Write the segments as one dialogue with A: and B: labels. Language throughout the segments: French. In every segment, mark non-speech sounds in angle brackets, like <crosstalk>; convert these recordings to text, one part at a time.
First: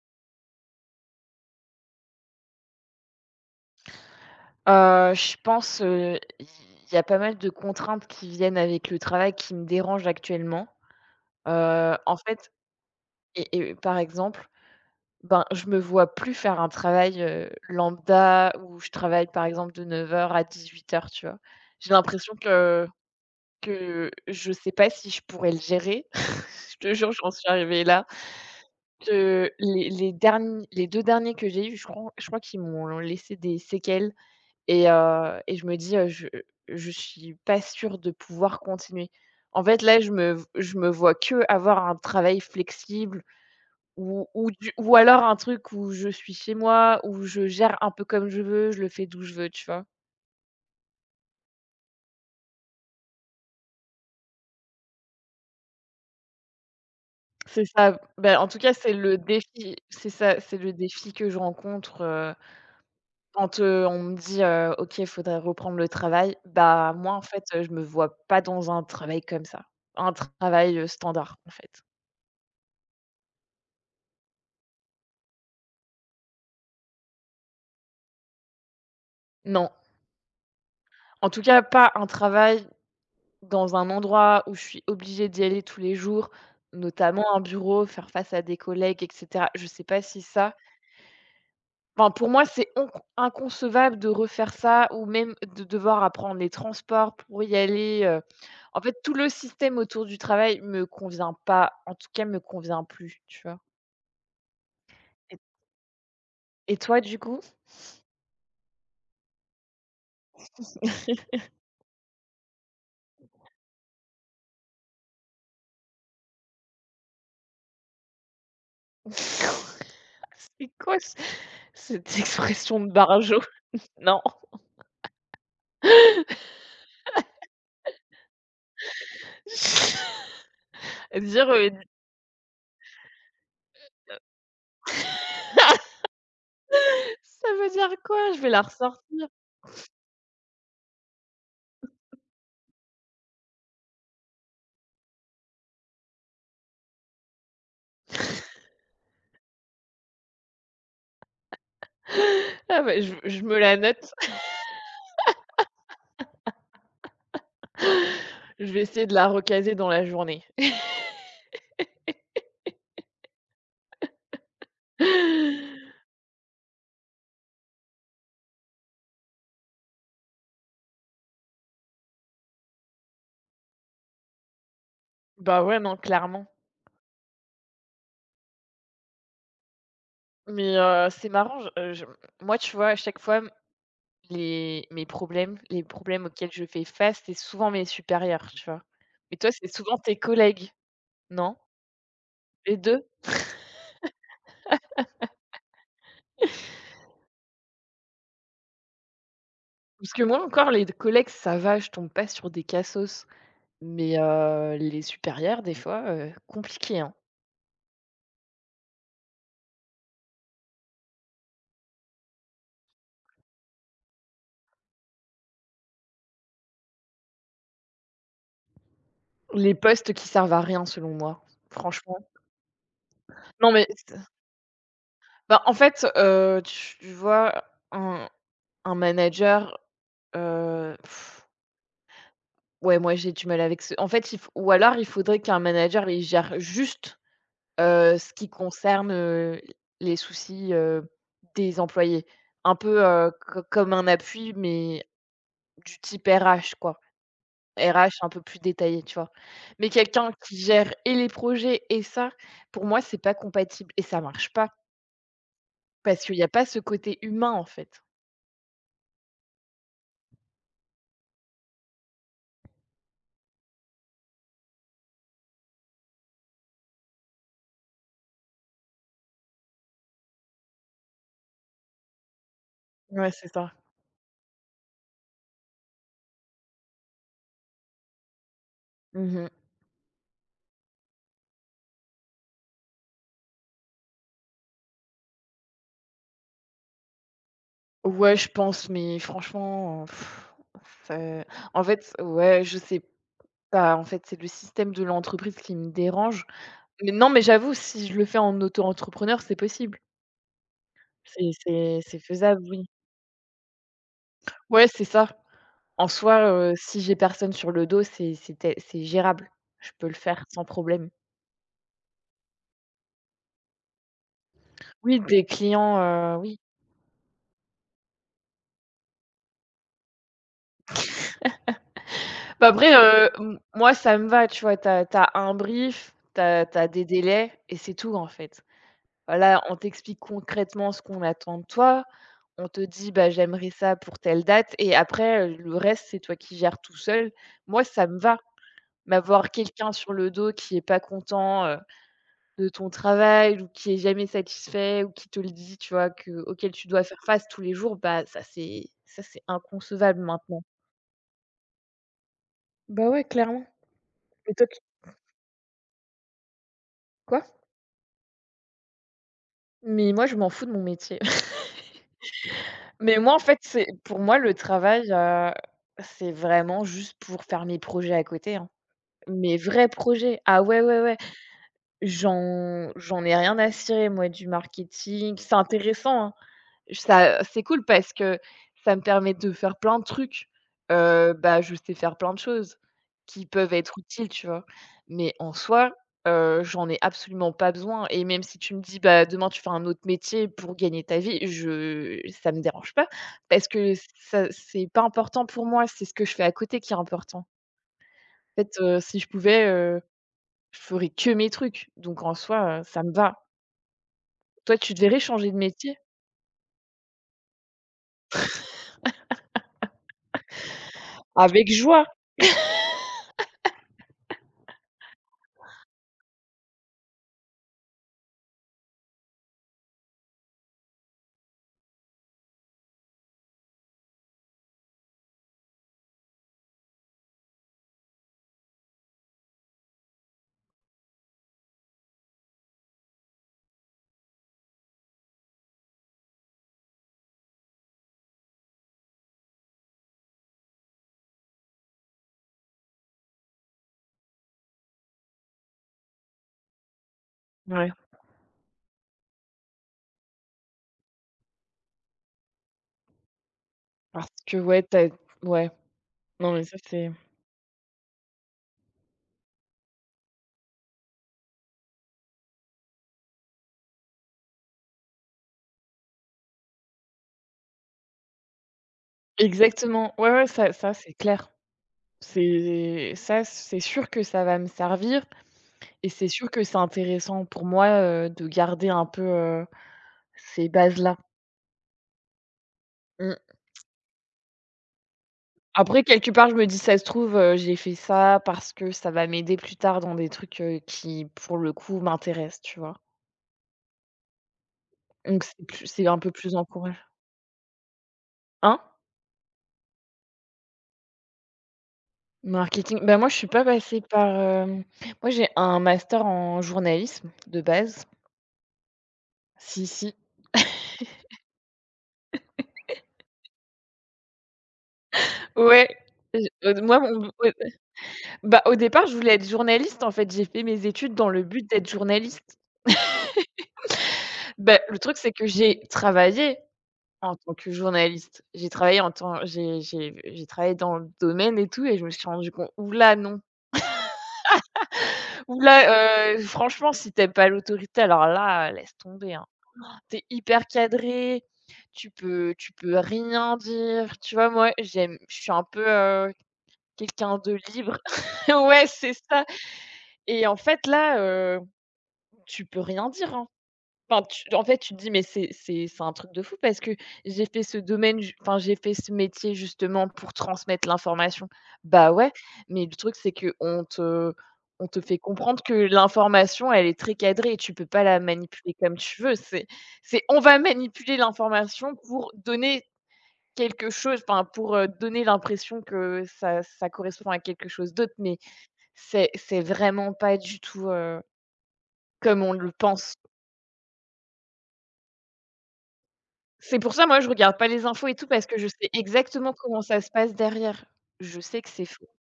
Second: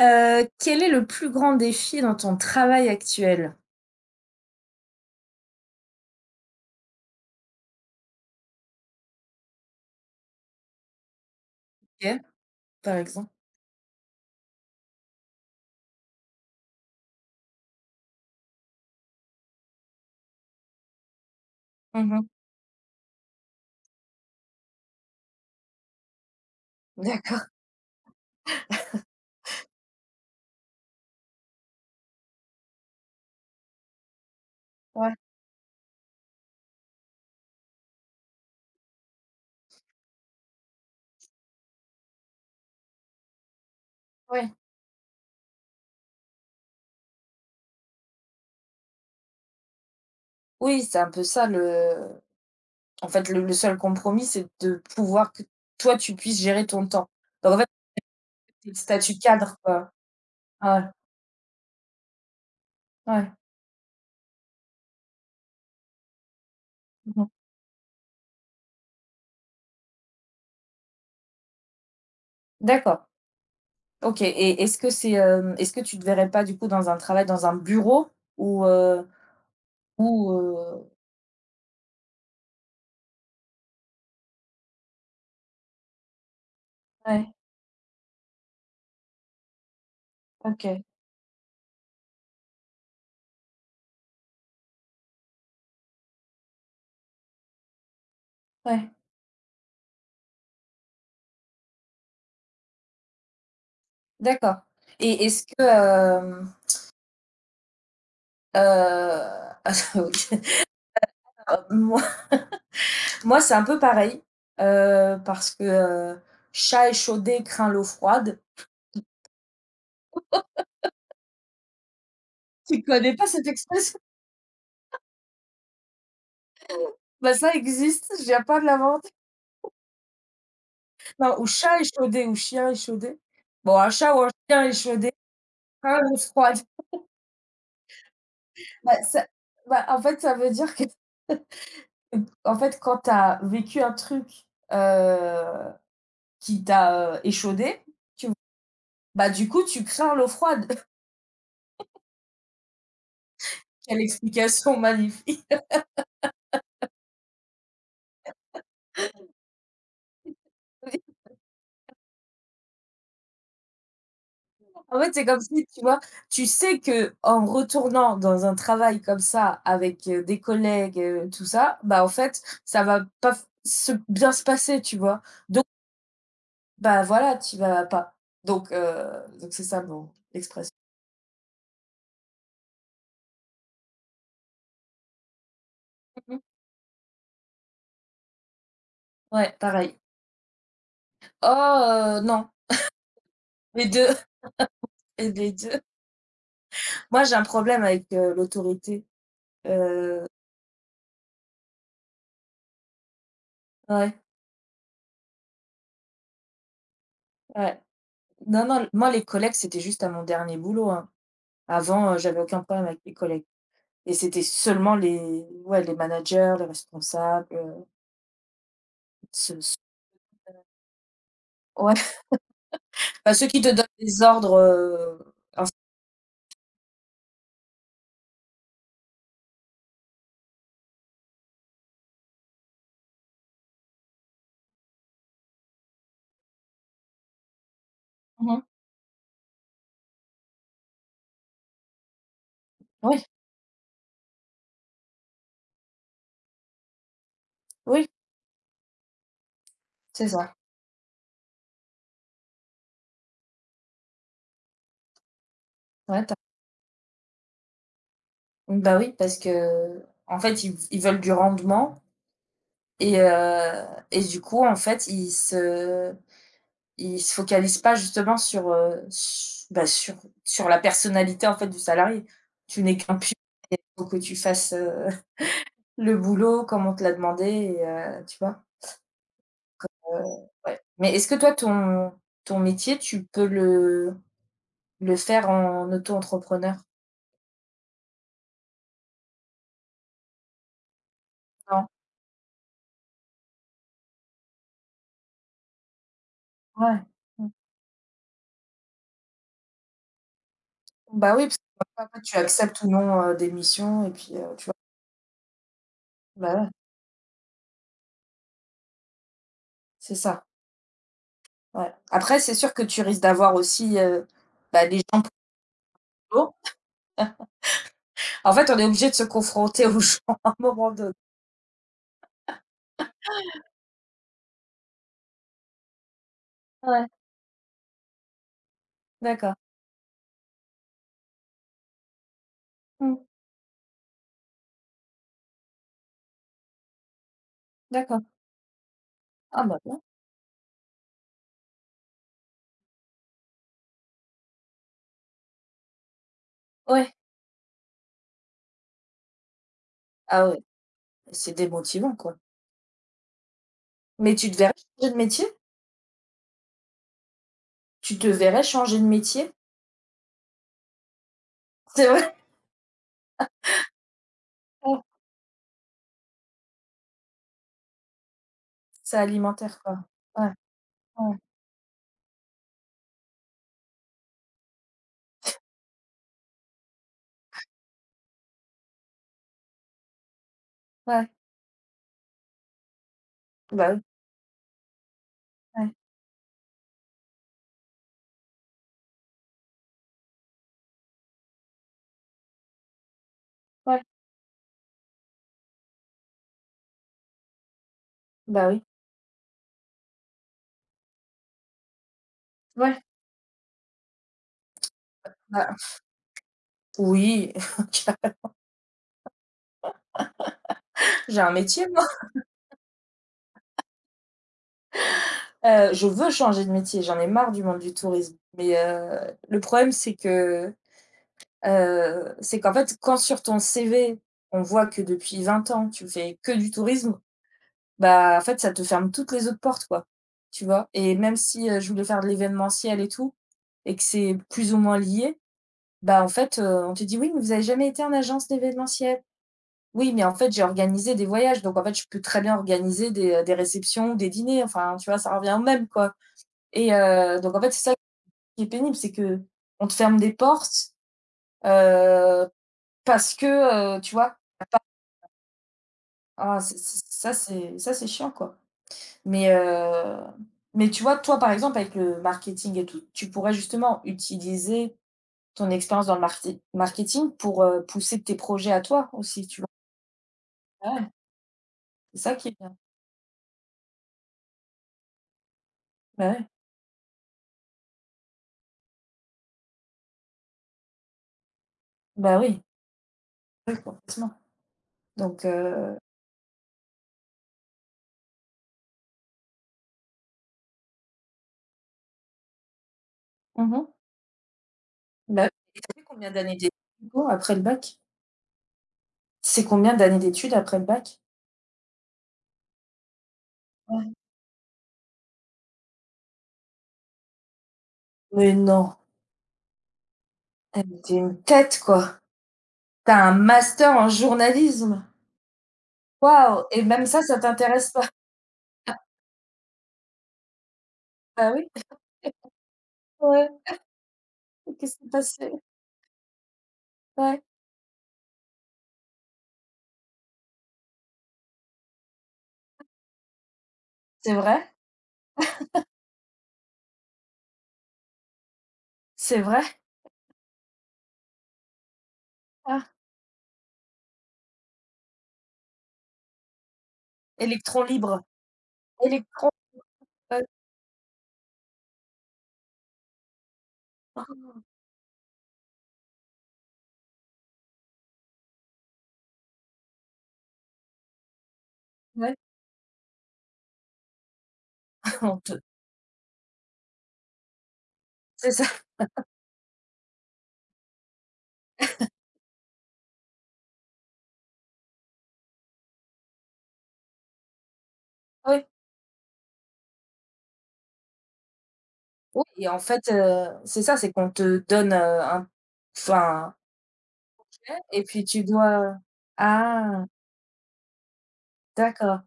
A: Quel est le plus grand défi dans ton travail actuel?
B: Je pense, il y a pas mal de contraintes qui viennent avec le travail qui me dérangent actuellement. En
A: OK,
B: fait
A: par exemple.
B: et par exemple, ben, je me vois plus faire un travail, lambda où je travaille par exemple de neuf heures à dix-huit heures, tu vois? J'ai
A: Mmh.
B: l'impression que je sais pas si je pourrais le gérer. <laughs> Je te jure, j'en suis
A: D'accord,
B: arrivée là. Que les derniers, les 2 derniers que j'ai eus, je crois qu'ils m'ont laissé des séquelles. Et
A: ouais,
B: heu et je me dis: «Je suis pas sûre de pouvoir continuer». En fait, là, je me vois qu'avoir un travail flexible ou ou
A: ouais.
B: du ou alors un truc où je suis chez moi, où je gère un peu comme je veux, je le fais d'où je veux, tu vois?
A: Oui, c'est un peu ça le en fait, le seul compromis, c'est de pouvoir que toi, tu puisses gérer ton temps. Donc en
B: C'est
A: fait,
B: ça. Beh, en tout
A: c'est
B: cas,
A: le statut cadre, quoi.
B: c'est ça, c'est le
A: Ah,
B: défi que je rencontre,
A: ouais, ouais.
B: quand, on me dit: «OK, il faudrait reprendre le travail». Bah, moi, en
A: Mmh.
B: fait, je me vois pas dans un travail comme ça, un travail, standard, en fait.
A: D'accord. OK, et est-ce que tu te verrais pas, du coup, dans un travail dans un bureau ou, heu
B: Non.
A: ou, heu
B: En tout cas, pas un travail dans un endroit où je suis obligée d'y aller tous les jours, notamment
A: ouais,
B: un bureau, faire face à des collègues, et cetera. Je sais pas si ça
A: OK,
B: enfin, pour moi, c'est inconcevable de refaire ça ou même de devoir apprendre les transports pour y aller. En
A: ouais,
B: fait, tout le système autour du travail me convient pas, en tout cas, me convient plus, tu vois?
A: d'accord et
B: Et et toi, du coup?
A: heu <laughs>
B: <laughs>
A: Moi <laughs> moi, c'est un peu pareil, parce que, chat échaudé craint l'eau froide.
B: C'est quoi ce cette <laughs> expression
A: Tu
B: de
A: connais pas
B: barjo?
A: cette expression? <laughs>
B: Non.
A: Bah, ça existe, je viens pas de l'inventer.
B: <laughs>
A: Non, ou
B: Dire, heu
A: chat échaudé ou chien échaudé. Bon, un chat ou un chien échaudé craint l'eau froide.
B: Ça veut dire quoi? Je vais la
A: Bah,
B: ressortir.
A: en fait, ça veut dire que, <laughs> en fait, quand tu as vécu un truc, heu, qui t'a, échaudé, bah, du coup, tu crains l'eau froide.
B: Ah bah, je me la
A: <laughs> Quelle
B: note.
A: explication magnifique!
B: <laughs> Je vais essayer de la recaser dans la journée.
A: En fait, c'est comme si, tu vois,
B: <laughs>
A: tu sais que en retournant dans un travail comme ça avec, des collègues, tout ça, bah, en fait, ça va pas f se bien se passer, tu vois?
B: Bah,
A: Donc,
B: ouais, non, clairement.
A: bah, voilà, tu vas pas. Donc, heu, donc, c'est ça mon expression.
B: Mais, c'est marrant, je moi, tu vois, à chaque fois, m les mes problèmes les problèmes
A: Mmh.
B: auxquels je fais face, c'est souvent mes supérieurs, tu vois? Mais toi,
A: Ouais,
B: c'est souvent
A: pareil.
B: tes collègues, non?
A: Oh, non,
B: Les 2.
A: les 2, <laughs> les 2. Moi, j'ai un problème avec, l'autorité,
B: Parce que
A: heu,
B: moi, encore, les collègues, ça va, je tombe pas sur des cassos.
A: ouais,
B: Mais, les supérieurs, des fois, compliqué, hein.
A: ouais. Non, non, moi les collègues, c'était juste à mon dernier boulot, hein. Avant, j'avais aucun problème avec les collègues. Et c'était seulement les ouais, les managers, les responsables, ceux
B: Les
A: ceux
B: postes qui servent à rien selon moi,
A: ouais,
B: franchement.
A: bah, ceux qui te
B: Non mais
A: donnent
B: c
A: des ordres,
B: bah,
A: ins
B: en fait, tu vois un un manager, heu, ouais moi j'ai du mal avec ce en fait il faut ou alors il faudrait qu'un manager il gère juste, ce qui
A: mmh.
B: concerne, les soucis, des employés. Un peu,
A: Oui,
B: co comme un appui mais du type RH quoi.
A: oui,
B: RH un peu plus détaillé, tu vois? Mais
A: c'est
B: quelqu'un
A: ça.
B: qui gère et les projets et ça, pour moi c'est pas compatible et ça marche pas. Parce
A: Ouais, tu
B: qu'il y a pas ce côté humain, en fait.
A: bah, oui, parce que en fait, ils veulent du rendement et heu et du coup, en fait, ils se focalisent pas justement sur, su bah, sur la personnalité, en fait, du salarié. Tu n'es qu'un
B: Ouais,
A: pion,
B: c'est ça.
A: faut que tu fasses, <laughs> le boulot comme on te l'a demandé et tu vois?
B: Mmh.
A: Heu, ouais. Mais est-ce que toi ton métier, tu peux le faire en auto-entrepreneur?
B: Ouais, je pense, mais franchement, c'est en
A: Non?
B: fait, ouais, je sais pas, en fait, c'est le système de l'entreprise qui me dérange.
A: Ouais.
B: Mais non, mais
A: Mmh.
B: j'avoue, si je le fais en auto-entrepreneur, c'est possible.
A: Bah, oui,
B: C'est
A: parce que
B: c'est
A: parfois
B: c'est
A: après tu
B: faisable,
A: acceptes
B: oui.
A: ou non, des missions et puis, tu vois?
B: Ouais, c'est ça. En soi,
A: Bah, ouais,
B: si j'ai personne sur le dos, c'est gérable. Je peux le
A: c'est
B: faire
A: ça,
B: sans problème.
A: ouais. Après c'est sûr que tu risques d'avoir aussi, bah, des
B: Oui,
A: gens plus
B: des clients, oui.
A: hauts. En fait, on est obligé de se confronter <laughs> aux gens à un moment donné.
B: Bah, après, m moi, ça me va, tu vois? T'as un brief, t'as des
A: Ouais,
B: délais et c'est tout, en fait.
A: d'accord.
B: Voilà, on t'explique concrètement ce qu'on attend de toi. On te dit:
A: Mmh,
B: «Bah, j'aimerais ça pour telle date» et après, le reste, c'est toi qui gères tout seul. Moi, ça me
A: d'accord.
B: va. M'avoir
A: Ah bah,
B: quelqu'un
A: bien.
B: sur le dos qui est pas content, de ton travail ou qui est jamais satisfait ou qui te le dit, tu vois, que auquel tu dois
A: Ouais.
B: faire face tous les jours, bah, ça c'est inconcevable
A: Ah
B: maintenant.
A: ouais, c'est démotivant, quoi.
B: Bah, ouais, clairement.
A: Mais tu
B: Et
A: te
B: toi,
A: verrais
B: tu
A: changer de métier?
B: quoi?
A: Tu te verrais changer de métier?
B: Mais moi, je m'en fous de mon métier. <laughs>
A: C'est vrai?
B: Mais moi, en fait, c'est pour moi, le travail, c'est vraiment juste pour faire mes projets à côté, hein.
A: C'est
B: Mes
A: alimentaire,
B: vrais
A: quoi.
B: projets.
A: Ouais,
B: Ah ouais, ouais, ouais.
A: ouais,
B: J'en ai rien à cirer, moi, du marketing. C'est intéressant, hein. Ça, c'est cool parce que ça me permet de faire plein de trucs.
A: ouais,
B: Bah, je sais faire plein de choses qui peuvent
A: bah,
B: être
A: oui,
B: utiles, tu vois? Mais en soi,
A: ouais,
B: j'en ai absolument pas besoin et même si tu me dis: «Bah, demain tu fais un autre métier pour gagner ta vie», je ça me dérange pas parce que
A: ouais,
B: ça, c'est pas important pour moi, c'est ce que je fais à côté qui est important. En
A: bah,
B: fait,
A: oui,
B: si je pouvais, je ferais que mes trucs donc en soi,
A: ouais,
B: ça me va. Toi, tu devrais changer de
A: bah,
B: métier?
A: oui, <laughs> j'ai un
B: Avec
A: métier moi.
B: joie.
A: Je veux changer de métier, j'en ai marre du monde du tourisme, mais le problème c'est que, c'est qu'en fait quand sur ton CV, on voit que depuis 20 ans tu fais que du tourisme, bah, en fait ça te ferme toutes les autres portes, quoi, tu vois? Et même si, je voulais faire de l'événementiel et tout et que c'est plus ou moins lié, bah, en fait, on te dit: «Oui, mais vous avez jamais été en agence d'événementiel». Oui, mais en fait, j'ai organisé des voyages, donc en fait, je peux très bien organiser des réceptions, des dîners, enfin, tu vois, ça revient au même, quoi et donc en fait, c'est
B: Ouais.
A: ça qui est pénible, c'est que on te ferme des portes, heu, parce que, tu
B: Parce
A: vois?
B: que ouais, tu as ouais, non,
A: Ah,
B: mais ça,
A: c'est
B: c'est
A: ça, c'est ça, c'est chiant, quoi mais heu, mais tu vois, toi, par exemple, avec le marketing et tout, tu pourrais justement utiliser ton expérience dans le marti marketing pour, pousser tes projets à toi aussi, tu vois?
B: exactement. Ouais, ouais, ça
A: Bah, ouais,
B: c'est clair.
A: c'est ça qui est bien.
B: C'est ça, c'est sûr que ça va me servir et
A: Bah,
B: c'est
A: ouais,
B: sûr que c'est intéressant pour moi, de garder un peu, ces bases-là.
A: bah, oui,
B: Mmh.
A: oui, complètement. Donc heu,
B: Après, quelque part, je me dis: «Ça se trouve, j'ai fait ça parce que ça va m'aider plus tard dans des trucs, qui, pour le coup, m'intéressent», tu vois?
A: Mmh.
B: Donc
A: Bah, et tu fait
B: c'est un peu
A: combien
B: plus
A: d'années d'études
B: encourageant.
A: du coup après le bac?
B: Hein?
A: C'est combien d'années d'études après le bac?
B: Marketing, bah, moi, je suis pas passée
A: Ouais.
B: par, hem moi, j'ai un master en journalisme de base.
A: Mais non,
B: Si, si.
A: eh mais tu une tête quoi! T'as un master en journalisme!
B: Ouais. J
A: Waouh! Et
B: Moi,
A: même ça,
B: mon b
A: ça t'intéresse pas? <laughs>
B: bah, au départ, je voulais être journaliste, en fait. J'ai fait mes études dans le
A: Bah oui,
B: but d'être journaliste.
A: ouais, et
B: Bah, le
A: qu'est-ce qui s'est
B: truc, c'est que
A: passé?
B: j'ai travaillé en
A: Ouais.
B: tant que journaliste. J'ai travaillé en tant j'ai travaillé dans le domaine et tout et je me suis rendue compte: «Ouh là, non.
A: C'est vrai?
B: Ouh là, franchement, si tu aimes pas l'autorité, alors là, laisse tomber,
A: C'est
B: hein».
A: vrai?
B: Tu es hyper cadrée, tu peux tu
A: Ah,
B: peux rien dire. Tu vois, moi, j'aime je suis un peu, quelqu'un de
A: électron
B: libre.
A: libre,
B: <laughs> Ouais, c'est ça.
A: électron ouais,
B: Et en fait, là, tu peux rien dire, hein. Enfin, tu en fait, tu te dis: «Mais c'est un truc de fou parce que j'ai fait ce domaine ju enfin, j'ai fait ce métier justement pour transmettre l'information». Bah, ouais,
A: ouais,
B: mais le truc, c'est que on te fait
A: <laughs> on te
B: comprendre que l'information, elle est très cadrée et tu peux pas la
A: c'est ça,
B: manipuler comme tu veux. C'est on va manipuler l'information pour donner quelque chose, enfin, pour, donner l'impression que ça correspond à quelque chose d'autre, mais
A: oui.
B: c'est vraiment pas du tout, comme
A: Oui
B: on
A: et
B: le
A: en fait,
B: pense.
A: c'est ça, c'est qu'on te donne, un enfin,
B: C'est pour ça, moi, je regarde pas les
A: et
B: infos et
A: puis
B: tout
A: tu
B: parce que je sais
A: dois
B: exactement comment ça
A: ah!
B: se passe derrière. Je sais que c'est faux.
A: D'accord,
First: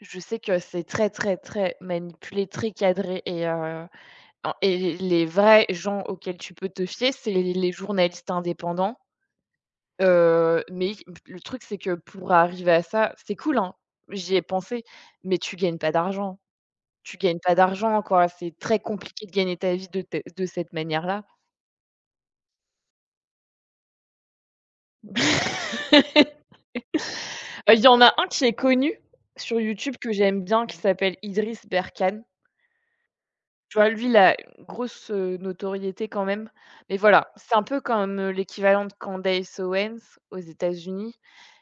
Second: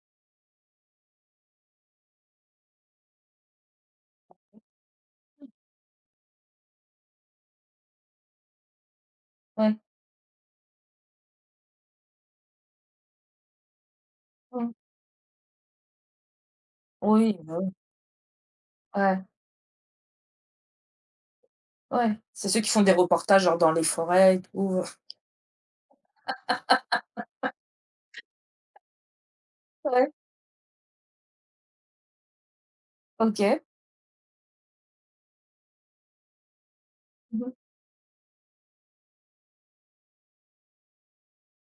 B: Je sais que c'est très, très, très manipulé, très cadré et les vrais gens auxquels tu peux te fier, c'est les journalistes indépendants,
A: ouais.
B: mais le truc, c'est que pour arriver à ça, c'est cool, hein, j'y ai
A: Mmh.
B: pensé, mais tu gagnes pas d'argent. Tu
A: Oui,
B: gagnes pas
A: bah, oui.
B: d'argent, quoi. C'est très
A: Ouais,
B: compliqué de gagner ta vie de cette manière-là.
A: ouais. C'est ceux qui font des reportages, genre, dans les forêts et tout, <laughs>
B: <laughs> Il y en a un qui est connu sur YouTube
A: ouais,
B: que j'aime bien qui s'appelle Idriss Berkane.
A: OK.
B: Tu vois, lui, il a une grosse, notoriété quand même. Mais voilà,
A: Mmh mh.
B: c'est un peu comme, l'équivalent de Candace Owens aux États-Unis.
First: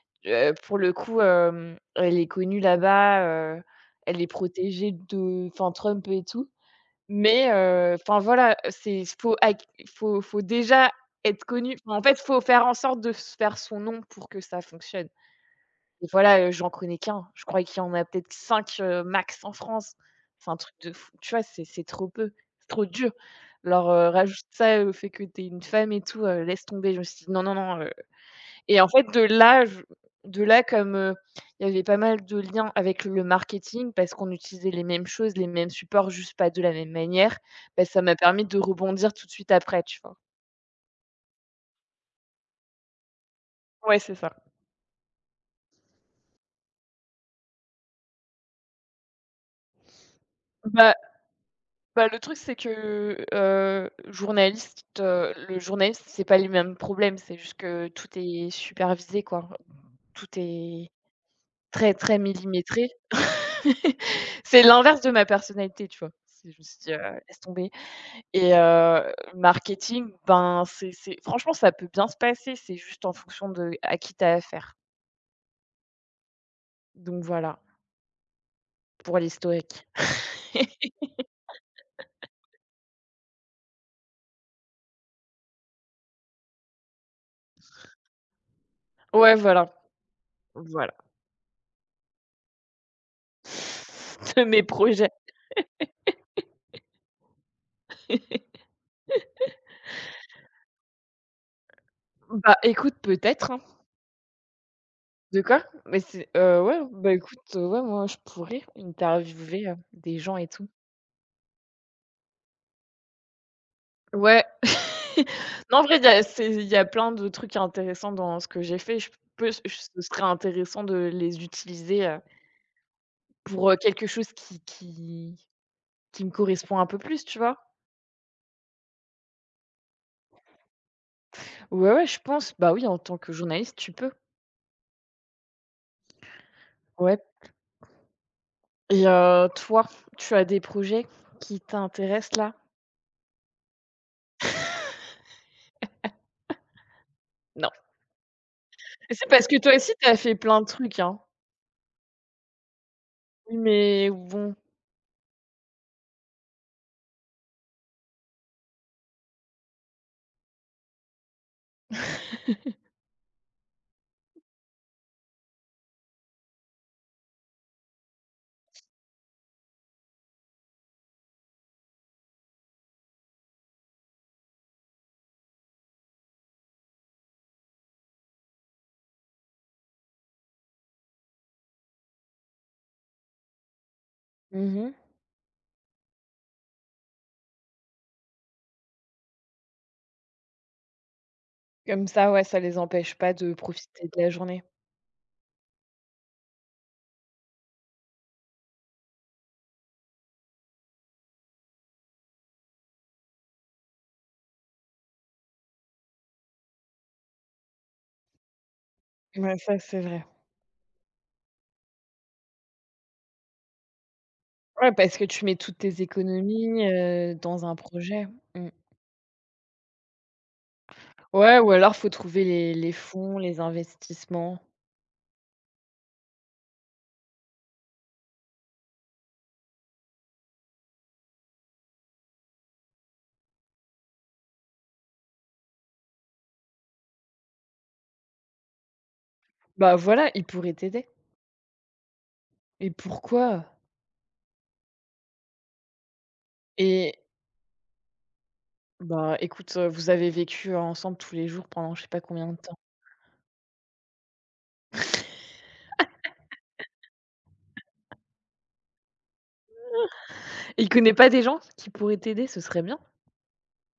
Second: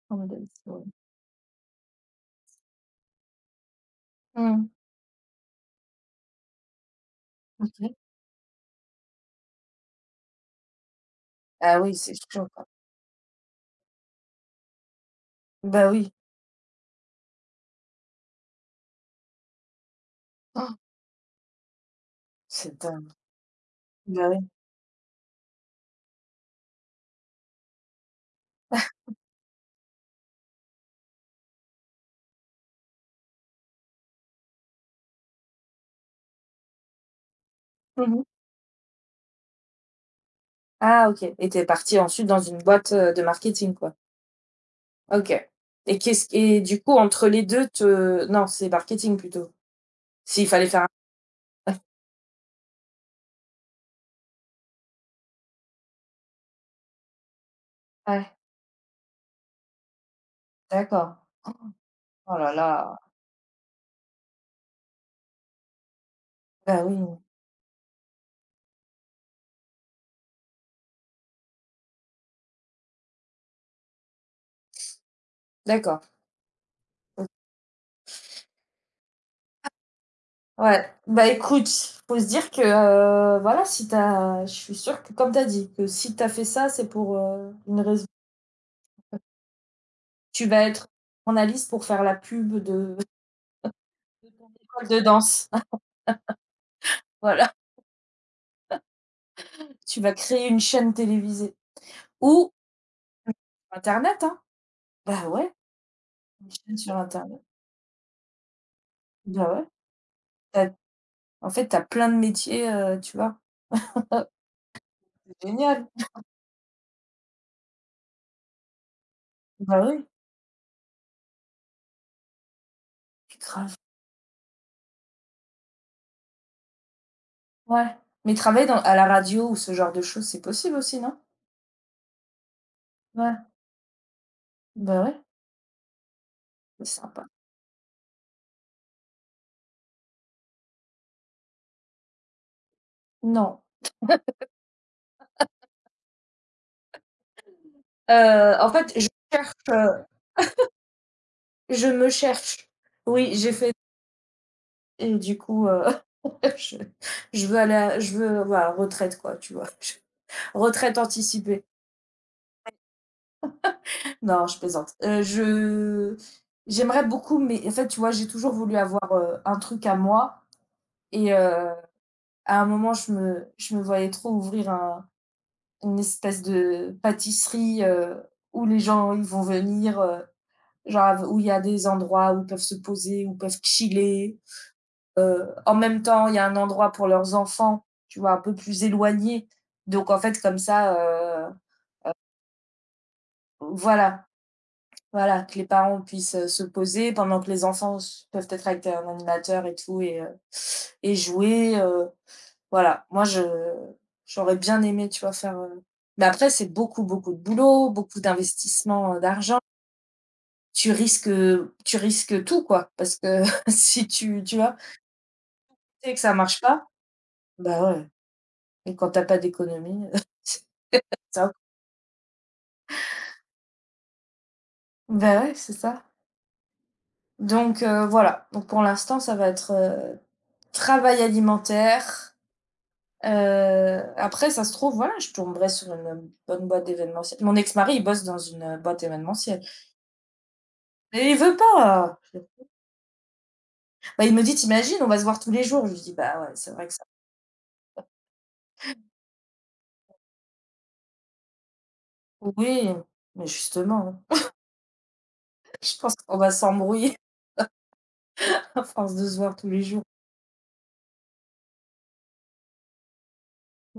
A: En mode avis,
B: Pour
A: ouais.
B: le coup, elle est connue là-bas, heu, elle est
A: Mmh.
B: protégée de enfin Trump et tout. Mais
A: OK.
B: enfin voilà, c'est faut déjà être connu.
A: Ah oui,
B: Enfin, en
A: c'est
B: fait, faut
A: chaud,
B: faire
A: quoi.
B: en sorte de se faire son nom pour que ça fonctionne.
A: Bah
B: Et
A: oui.
B: voilà, j'en connais qu'un. Je crois qu'il y en a peut-être 5 max en France. C'est un truc
A: Oh,
B: de fou. Tu vois, c'est trop peu, c'est
A: c'est
B: trop dur.
A: dingue.
B: Alors,
A: Bah
B: rajoute
A: oui.
B: ça au fait que tu es une femme et tout, laisse tomber. Je me suis dit: «Non, non, non,» et en fait de là, je de là comme, il y avait pas mal de liens avec le marketing parce qu'on utilisait les mêmes choses, les mêmes supports, juste pas de la même manière, bah, ça
A: Mmh
B: m'a
A: mh.
B: permis de rebondir tout de suite après, tu vois?
A: Ah OK, et tu es partie ensuite dans une boîte, de marketing, quoi?
B: Ouais, c'est ça.
A: OK et qu'est-ce et du coup, entre les 2 te non, c'est marketing plutôt? S'il fallait faire un
B: Bah Bah, le truc, c'est que, le journaliste, c'est pas les mêmes problèmes. C'est juste que tout
A: ouais,
B: est supervisé, quoi. Tout est
A: d'accord.
B: très, très
A: Oh là
B: millimétré.
A: là.
B: <laughs> C'est l'inverse de ma personnalité, tu vois? C'est Je me suis
A: Bah
B: dit:
A: oui,
B: Laisse tomber» et marketing, ben, c'est franchement, ça peut bien se passer, c'est juste en fonction de à qui tu affaire.
A: d'accord.
B: Donc voilà, pour l'historique.
A: Ouais,
B: <laughs>
A: bah, écoute, faut se dire que, voilà, si t'as je suis sûre que comme t'as dit, que si t'as fait ça, c'est pour, une raison.
B: Ouais, voilà,
A: Tu vas être
B: voilà,
A: journaliste pour faire la pub de
B: <laughs> de
A: ton
B: mes
A: école de
B: projets.
A: danse. <laughs> Voilà, tu vas créer une chaîne télévisée ou
B: Bah, écoute, peut-être, hein.
A: internet, hein. Bah,
B: De
A: ouais,
B: quoi? Mais c'est
A: une chaîne
B: ouais,
A: sur
B: bah, écoute,
A: internet.
B: ouais, moi, je pourrais
A: Bah, ouais,
B: interviewer, des gens et tout.
A: tu en fait, t'as plein de métiers, tu vois?
B: Ouais. <laughs>
A: C'est
B: Non, en
A: génial.
B: vrai, il y a plein de trucs intéressants dans ce que j'ai fait.
A: Bah,
B: Ce
A: oui,
B: serait intéressant de les utiliser, pour,
A: grave.
B: quelque chose qui me correspond un peu plus, tu vois?
A: Ouais, mais travailler dans à la radio ou ce genre de choses, c'est possible aussi, non?
B: Ouais, ouais, je pense. Bah, oui, en tant que
A: Ouais,
B: journaliste, tu peux.
A: bah, ouais, c'est
B: Ouais
A: sympa.
B: et toi, tu as des projets qui t'intéressent, là?
A: Non.
B: Non.
A: En fait, je
B: Et c'est parce
A: cherche,
B: que toi aussi, tu as fait plein de trucs, hein?
A: je me cherche. Oui, j'ai
B: Oui,
A: fait
B: mais bon.
A: et du coup, <laughs> je je veux aller à je veux, voilà, retraite quoi, tu vois? <laughs> Je retraite anticipée. Non, je plaisante. Je j'aimerais beaucoup mais en fait, tu vois, j'ai toujours voulu avoir, un truc à moi et à un moment, je me voyais trop ouvrir un une espèce de pâtisserie, où les gens, ils vont venir, genre av où il y a des endroits où ils peuvent se poser, où ils peuvent chiller.
B: Mmh.
A: En même temps, il y a un endroit pour leurs enfants, tu vois, un peu plus éloigné. Donc en fait, comme ça, heu
B: Comme
A: heu,
B: ça, ouais, ça les empêche pas de profiter de
A: voilà,
B: la journée.
A: voilà, que les parents puissent, se poser pendant que les enfants s peuvent être avec un animateur et tout et jouer, voilà. Moi, je j'aurais bien aimé, tu vois, faire, mais après, c'est beaucoup, beaucoup de boulot, beaucoup d'investissement,
B: Ouais,
A: d'argent.
B: ça, c'est vrai.
A: Tu risques, tu risques tout, quoi, parce que <laughs> si tu tu vois?
B: Ouais, parce que tu mets toutes tes
A: Tu sais que ça marche
B: économies,
A: pas,
B: dans un
A: bah, ouais.
B: projet. Mmh.
A: Et quand tu as pas d'économie, <laughs> c'est top.
B: Ouais, ou alors faut trouver les fonds, les investissements.
A: Bah, ouais, c'est ça. Voilà, donc pour l'instant, ça va être, travail alimentaire, après ça se trouve, voilà, je tomberai sur une, bonne boîte d'événementiel. Mon ex-mari, il bosse dans une, boîte événementielle
B: Bah, voilà, ils pourraient t'aider.
A: mais il veut pas.
B: Et pourquoi?
A: Bah, il me dit: «Tu On va se voir tous les jours». Je lui dis: «Bah, ouais, c'est vrai que ça»
B: Et bah, écoute, vous avez vécu ensemble tous les jours pendant je sais pas combien de temps.
A: oui, mais justement, <laughs> je pense qu'on va s'embrouiller <laughs> à force de se voir tous les jours.
B: Il connaît pas des gens qui pourraient t'aider? Ce serait bien.